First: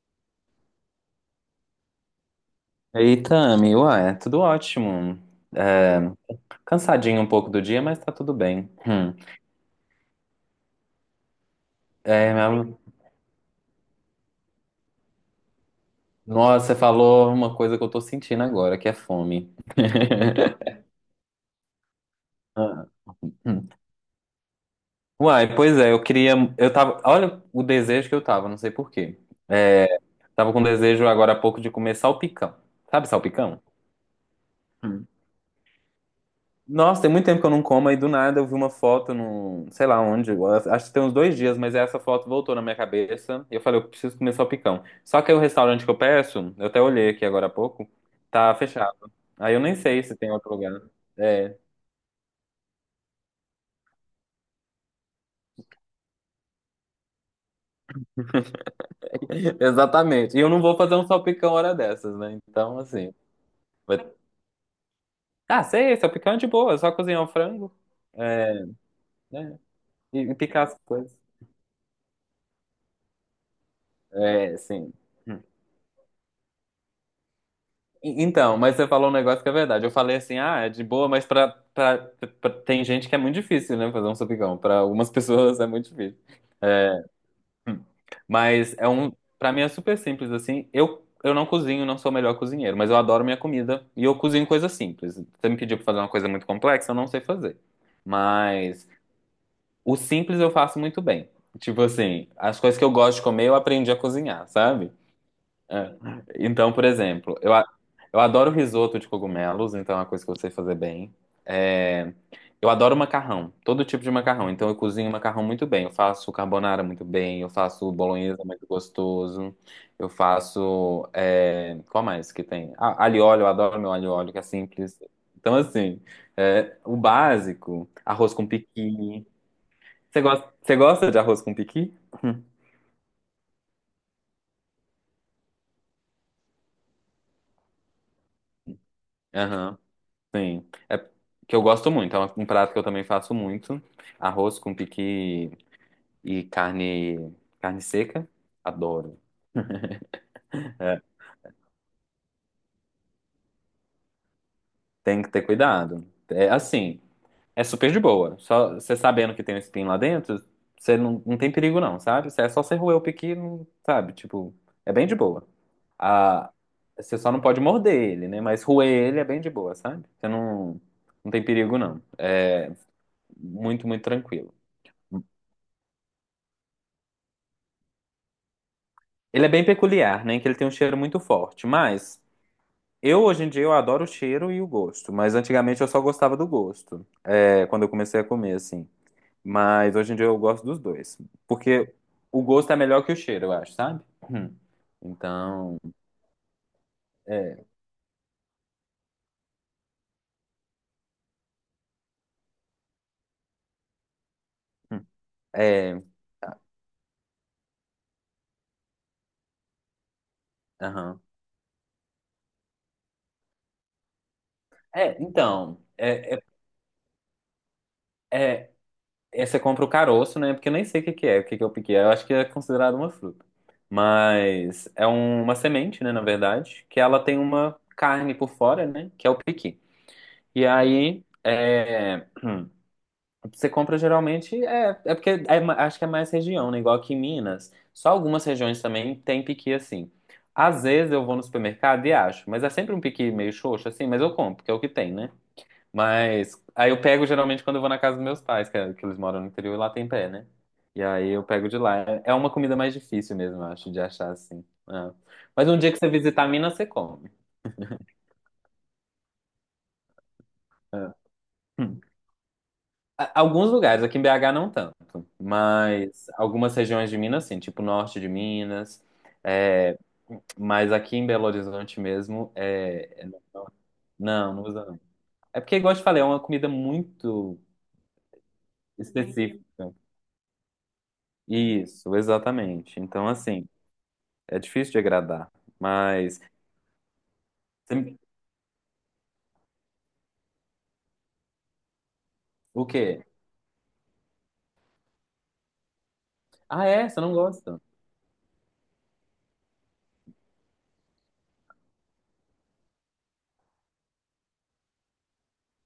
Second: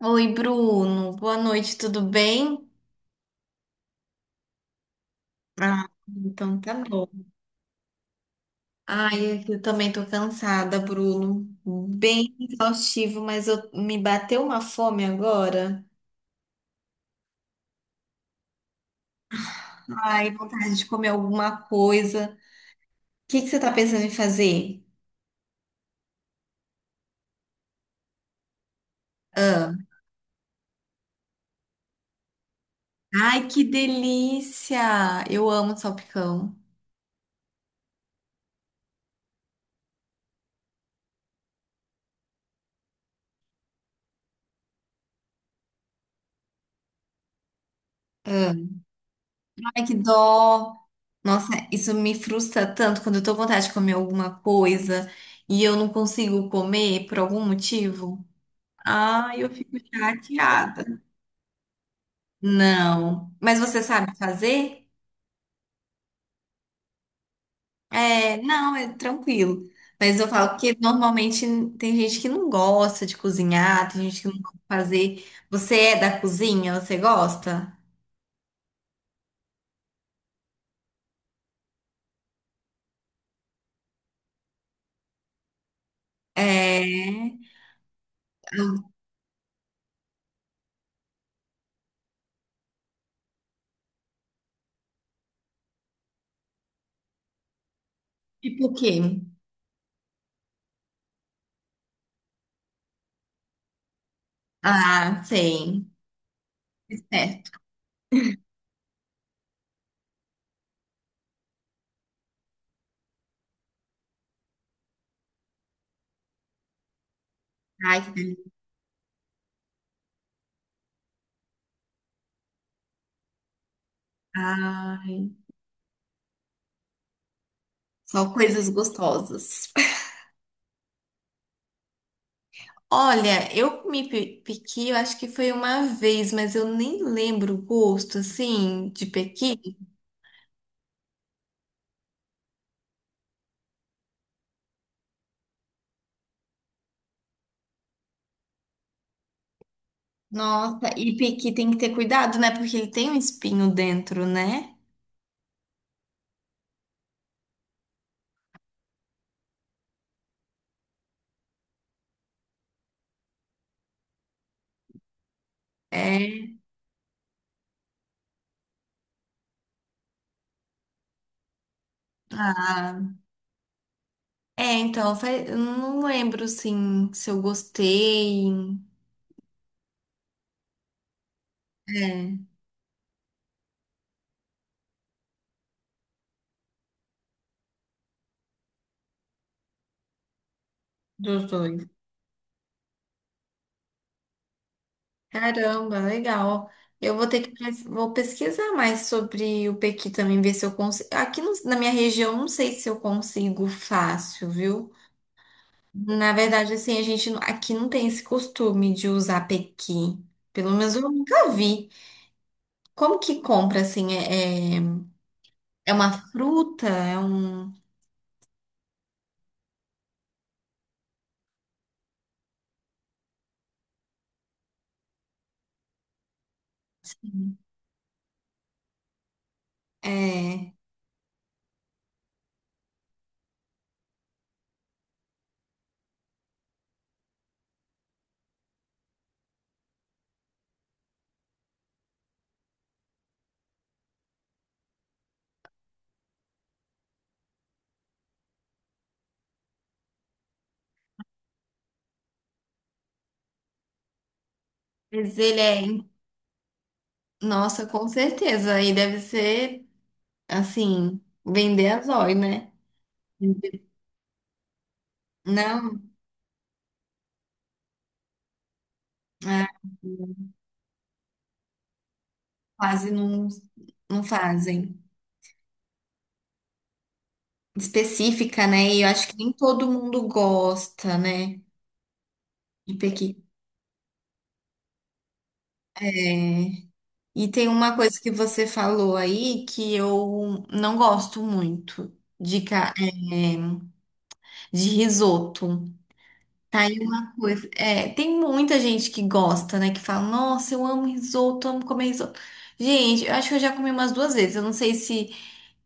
Oi, Bruno. Boa noite, tudo bem? Eita, Ami, ué, tudo ótimo. Ah, É, então tá bom. cansadinho um pouco do dia, mas tá tudo bem. Hum. Ai, eu também tô cansada, Bruno. É, Bem mas- exaustivo, mas me bateu uma fome agora. nossa, você falou uma coisa que eu tô sentindo agora, que é fome. Ai, vontade de comer alguma coisa. Ah, O que que você hum. tá pensando em fazer? Uai, pois é, eu queria. Eu tava. Olha o desejo que eu tava, não sei por quê. Ah. É, tava com desejo agora há pouco de comer salpicão. Sabe Ai, salpicão? que delícia! Eu amo salpicão. Nossa, tem muito tempo que eu não como, aí do nada eu vi uma foto no, sei lá onde, eu acho que tem uns dois dias, mas essa foto voltou na minha cabeça e eu falei, eu preciso comer salpicão. Só que aí o restaurante que eu peço, eu até olhei aqui agora há pouco, Ah. tá fechado. Aí eu nem Ai, que sei se tem outro dó! lugar. Nossa, É, isso me frustra tanto quando eu tô com vontade de comer alguma coisa e eu não consigo comer por algum motivo. Ah, eu fico exatamente. E eu não vou fazer chateada. um salpicão hora dessas, né? Então, assim. Não. Mas você vai- sabe fazer? Ah, sei, salpicão é de boa, é só cozinhar o frango, É, é, não, é né? tranquilo. E, Mas eu falo picar que as coisas. normalmente tem gente que não gosta de cozinhar, tem gente que não gosta É, de sim. fazer. Hum. Você é da cozinha? Você gosta? Então, mas você falou um negócio que é verdade. Eu falei assim, ah, é de boa, mas tem gente que é muito difícil, né, fazer um sapicão. Pra algumas pessoas é muito difícil. É. Mas é um, pra mim é super simples assim. Eu não cozinho, não sou o melhor cozinheiro, mas eu adoro minha comida e eu cozinho coisas simples. Você me pediu pra fazer uma coisa muito complexa, eu não sei fazer. Tipo o Mas quê? o simples eu faço muito bem. Tipo assim, as coisas que eu gosto de comer, eu aprendi a cozinhar, sabe? Ah, sei. É. Então, por exemplo, Certo. Eu adoro risoto de cogumelos, então é uma coisa que eu sei fazer bem. É, eu adoro macarrão, todo tipo de macarrão. Então eu cozinho macarrão muito bem. Eu faço carbonara muito bem, eu faço Ai, que bolonhesa delícia. muito gostoso, eu faço. É, Qual mais que tem? Ah, alho e óleo, eu adoro meu alho e óleo, que é simples. Ai, Então, assim, é, o básico, só arroz com coisas piqui. gostosas. Você gosta de arroz com piqui? Olha, pequi, eu acho que foi uma vez, mas eu nem lembro o gosto, assim, de pequi. Aham. Sim. É que eu gosto muito, é um prato que eu também faço muito. Arroz com piqui e carne, carne seca. Adoro. Nossa, É, que tem que ter cuidado, né? Porque ele tem um espinho dentro, né? tem que ter cuidado. É assim, é super de boa. Só você sabendo que tem um espinho lá dentro, você não, não tem perigo não, sabe? É só você roer o piqui, não, sabe? Tipo, é bem de boa. É. Ah, você só não pode morder ele, né? Mas roer ele é bem de boa, sabe? Você não, não tem perigo não. É Ah, muito, muito tranquilo. é, então, eu não lembro, assim, se eu gostei. Ele é bem peculiar, né? Que ele tem um cheiro muito forte. Mas É, eu hoje em dia eu adoro o cheiro e o gosto. Mas antigamente eu só gostava do gosto. É, quando eu comecei a comer, assim. Mas hoje em dia eu gosto dos dois. dos dois. Porque o gosto é melhor que o cheiro, eu acho, sabe? Hum. Então, Caramba, legal. Eu vou ter que é. Vou pesquisar mais sobre o pequi também, ver se eu consigo. Aqui no- Na minha região, não sei se eu consigo fácil, viu? Hum, é. Na Ah, verdade, assim, a gente não- aqui não tem esse costume de usar pequi. Pelo menos eu aham. nunca vi. Como que compra, assim, é... É, então. É uma É, é, fruta? É um. é- É, você compra o caroço, né? Porque eu nem sei o que que é, o que que eu piquei. Eu acho que é considerado uma fruta. Mas é uma semente, né? Na verdade, que ela tem uma carne por fora, né? Que é o piqui. E É. aí, é, você compra geralmente. Acho que é mais região, né? Igual aqui em Minas. Só algumas regiões também tem piqui assim. Às vezes eu vou no supermercado e acho, mas é sempre um piqui meio xoxo, assim, mas eu compro, porque é o que tem, né? Mas aí eu pego geralmente quando eu vou na casa dos meus pais, que eles moram no interior e lá tem pé, né? E aí eu pego de lá. É é uma comida mais difícil mesmo, eu acho, de achar assim. É. Mas ele Mas é. um dia que você em- visitar Minas, você come. Nossa, com certeza. Aí deve ser, É. assim, vender Hum. a zóio, né? Alguns lugares, aqui em BH não tanto, Não, mas algumas regiões de Minas, sim, tipo norte de Minas. ah, é, mas aqui em Belo Horizonte mesmo, quase não, não não, não usa fazem. não. É porque, igual eu te falei, é uma comida muito Específica, né? E eu acho que nem todo específica. mundo gosta, né? Isso, De exatamente. Então, pequité. assim. É difícil de agradar, mas E tem uma coisa Você- que você falou aí que eu não gosto muito de, o quê? De risoto. Tá Ah, aí é? Você uma não coisa. gosta? É, tem muita gente que gosta, né? Que fala, nossa, eu amo risoto, amo comer risoto. Gente, eu acho que eu já comi umas duas vezes. Eu não sei se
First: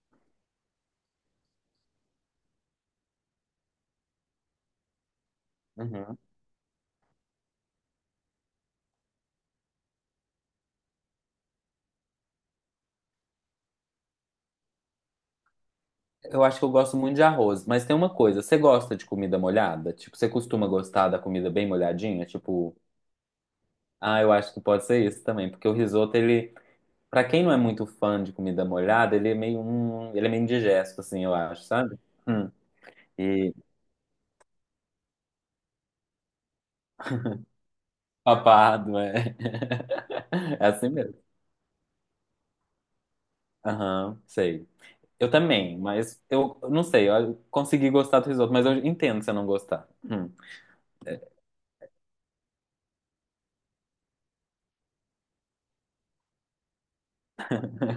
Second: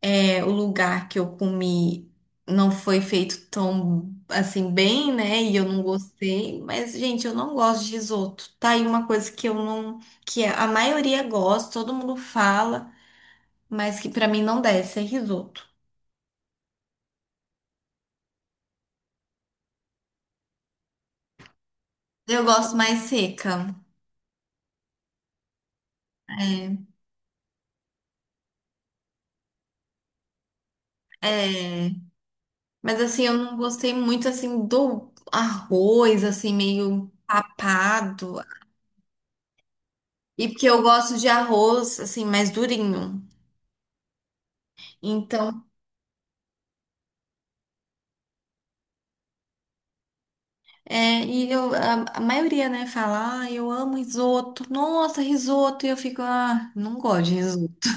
é, o lugar que eu comi não foi feito tão assim bem, né? E eu não Uhum. gostei. Mas, gente, eu não gosto de risoto. Tá aí uma coisa que eu não. Que a maioria gosta, todo mundo fala, mas que pra mim não desce, é risoto. Eu acho que eu gosto muito de arroz, mas tem uma coisa, você gosta de comida molhada? Tipo, você costuma gostar da comida bem molhadinha? Eu gosto Tipo, mais seca. ah, eu acho que pode ser isso também, porque o risoto, ele, É. pra quem não é muito fã de comida molhada, ele é meio indigesto, assim, eu acho, É. sabe? Hum. Mas assim, eu E não gostei muito assim do arroz, assim, meio papado. papado, é. E porque É eu assim mesmo. gosto de arroz, assim, mais durinho. Aham, sei. Eu Então, também, eu não sei, eu consegui gostar do risoto, mas eu entendo se eu não gostar. Hum. é, e a maioria, né, fala, ah, eu amo risoto. Nossa, risoto. E eu fico, ah, não gosto de risoto.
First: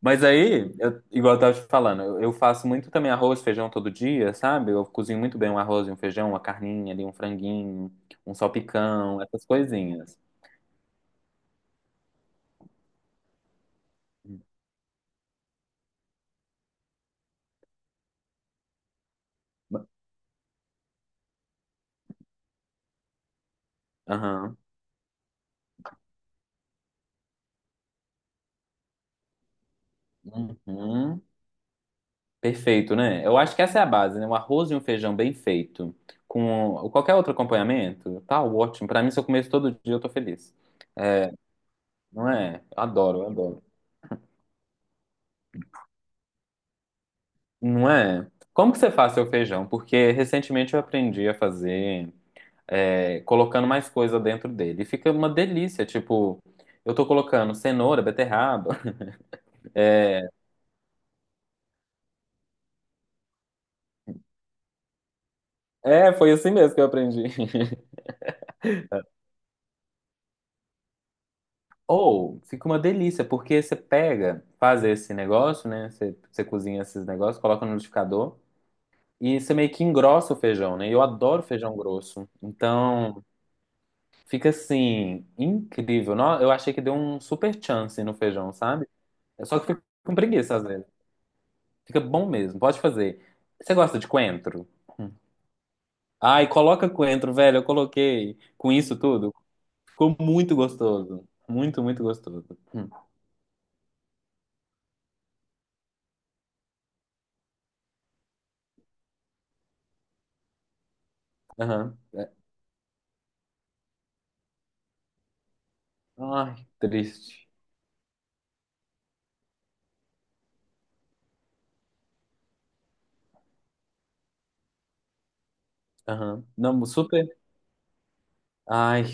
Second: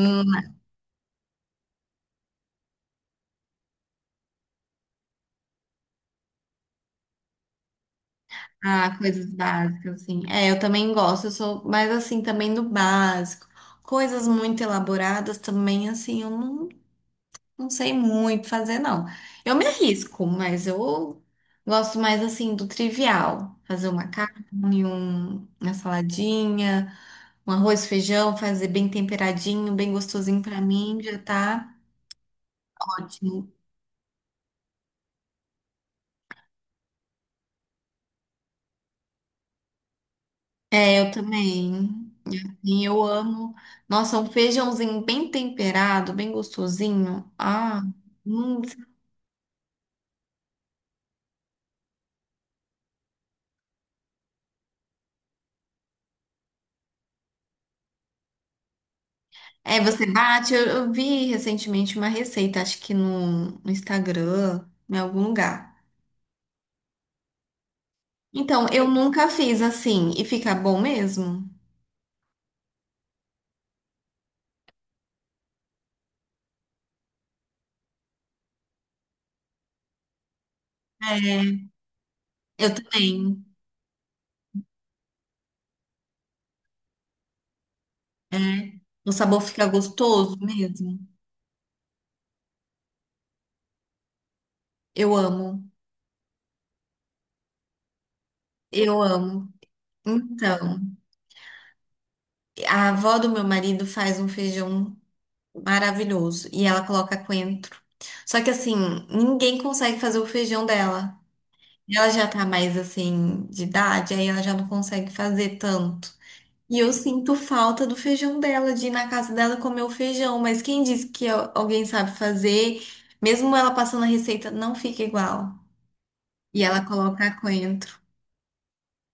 Mas aí, igual eu tava te falando, eu faço muito também arroz, feijão todo dia, sabe? Eu cozinho muito bem um arroz e um feijão, uma carninha ali, um franguinho, um ah, salpicão, coisas essas básicas, coisinhas. assim. É, eu também gosto, eu sou mais assim, também do básico. Coisas muito elaboradas também, assim, eu não. Não sei muito fazer, não. Eu me Ma- arrisco, mas eu gosto mais assim do trivial. Fazer uma Aham. carne, uma saladinha, um arroz, feijão, fazer bem temperadinho, bem gostosinho pra mim, já Uhum. tá Perfeito, né? Eu ótimo. acho que essa é a base, né? Um arroz e um feijão bem feito, com qualquer outro acompanhamento, tá ótimo. Pra mim, se eu comer isso todo dia, eu tô feliz. É, eu também. Não é? Eu E eu adoro, eu amo. adoro. Nossa, um feijãozinho bem temperado, bem gostosinho. Ah, Não é? hum. Como que você faz seu feijão? Porque recentemente eu aprendi a fazer é, colocando mais coisa dentro dele. E fica uma delícia, tipo, eu tô colocando cenoura, beterraba. É, você bate. Eu vi recentemente uma receita, acho que no Instagram, em algum lugar. É, foi assim mesmo que eu aprendi. Então, eu nunca fiz assim e fica bom mesmo. Ou fica uma delícia, porque você pega, faz esse negócio, né? Você cozinha esses negócios, coloca no liquidificador e você meio que engrossa o feijão, né? E eu É, adoro feijão grosso. eu Então, também. fica assim, incrível. Eu achei que deu um super chance no feijão, É. sabe? O sabor É só fica que fica com gostoso preguiça às vezes. mesmo. Fica bom mesmo, pode fazer. Você gosta de coentro? Hum. Eu amo. Ai, coloca coentro, velho. Eu coloquei com isso Eu tudo. amo. Ficou muito Então, gostoso. Muito, muito gostoso. a Hum. avó do meu marido faz um feijão maravilhoso e ela coloca coentro. Só que assim, ninguém consegue fazer o feijão dela. Aham. Ela já É. tá mais assim de idade, aí ela já não consegue fazer tanto. Ai, E eu sinto triste. falta do feijão dela, de ir na casa dela comer o feijão. Mas quem disse que alguém sabe fazer, mesmo ela passando a receita, não fica igual. Aham. E Não, ela super. coloca coentro. Ai,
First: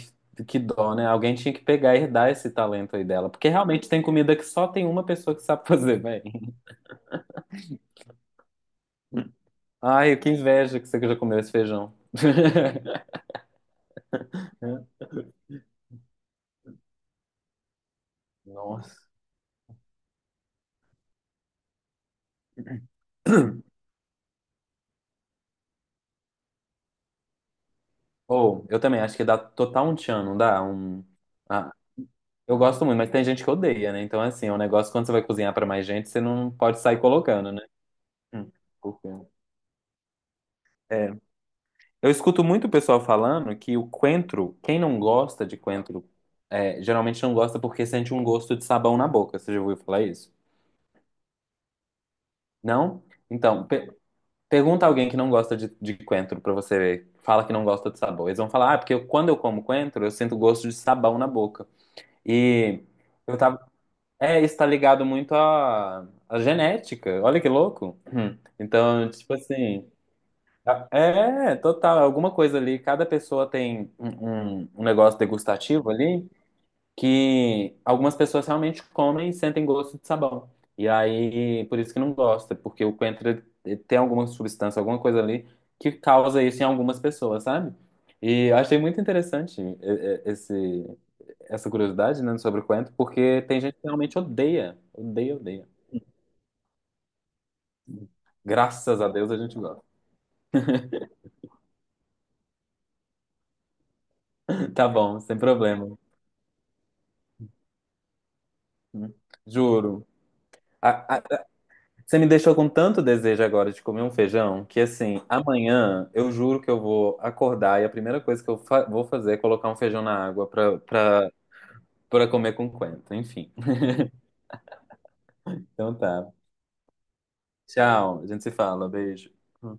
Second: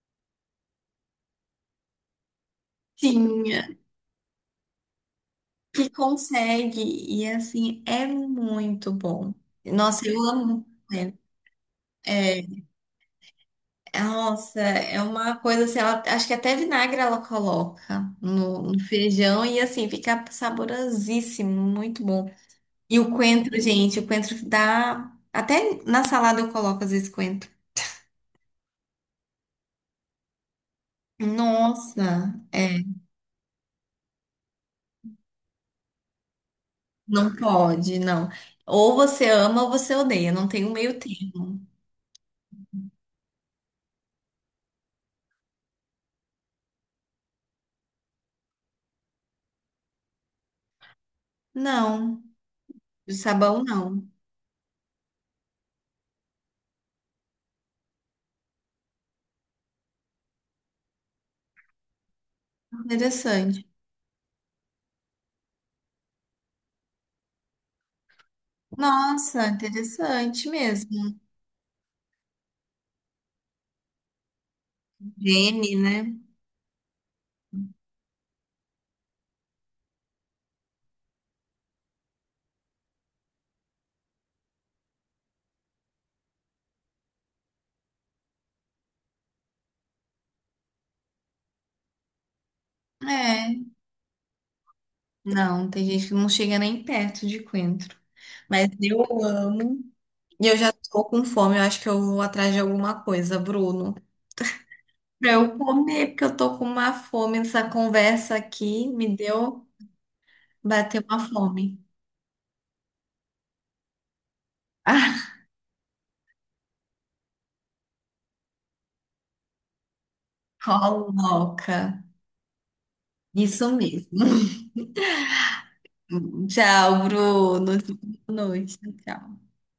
que dó, né? Alguém tinha que pegar e herdar esse talento aí dela. Porque Tinha, realmente tem comida que só tem uma pessoa que sabe que fazer, velho. consegue. E assim, é muito bom. Nossa, Ai, eu que amo inveja que você já coentro. comeu esse feijão. É, é, nossa, é uma coisa assim, ela, acho que até vinagre ela coloca no Nossa. feijão e assim, fica saborosíssimo, muito bom. E o coentro, gente, o coentro dá. Até na salada eu coloco às vezes coentro. Ou, eu também acho que dá total um tchan, não dá? Um... Ah, Nossa, eu é, gosto muito, mas tem gente que odeia, né? Então, assim, é um negócio quando você vai cozinhar pra mais gente, você não pode sair não colocando, né? pode, não. Hum, Ou por quê? você ama ou você odeia, não tem um meio É. termo. Eu escuto muito o pessoal falando que o coentro, quem não gosta de coentro, é, geralmente não gosta porque sente um gosto de sabão na boca. Você já ouviu falar isso? Não, Não? de sabão Então, pe- não. pergunta alguém que não gosta de coentro pra você ver. Fala que não gosta de sabor. Eles vão falar, ah, quando eu como coentro, eu sinto gosto de sabão na boca. E eu Interessante. tava. É, isso tá ligado muito à genética. Olha que louco. Hum. Então, tipo Nossa, assim. interessante mesmo. É, total. É Alguma coisa ali. Cada pessoa tem um negócio Gene, degustativo né? ali que algumas pessoas realmente comem e sentem gosto de sabão. E aí, por isso que não gosta, porque o coentro ele tem alguma substância, alguma coisa ali que causa isso em algumas pessoas, sabe? E eu achei muito interessante esse essa curiosidade, né, sobre o Quento, porque É, tem gente que realmente odeia, odeia, odeia. não, tem gente que não chega nem perto de coentro. Mas Graças eu a Deus a gente gosta. amo. E eu já tô com fome, eu acho que eu vou atrás de alguma coisa, Bruno. Tá bom, Pra sem eu problema. comer, porque eu tô com uma fome. Essa conversa aqui me deu, Juro. bateu A- uma a- fome. você me deixou com tanto desejo agora de comer um feijão que, assim, Ah, amanhã eu juro que eu vou acordar e a primeira coisa que eu vou fazer é colocar um feijão na água coloca. pra comer com Quento. Enfim. Isso mesmo. Então tá. Tchau, Bruno. Tchau. A Boa gente se noite. fala. Tchau. Beijo.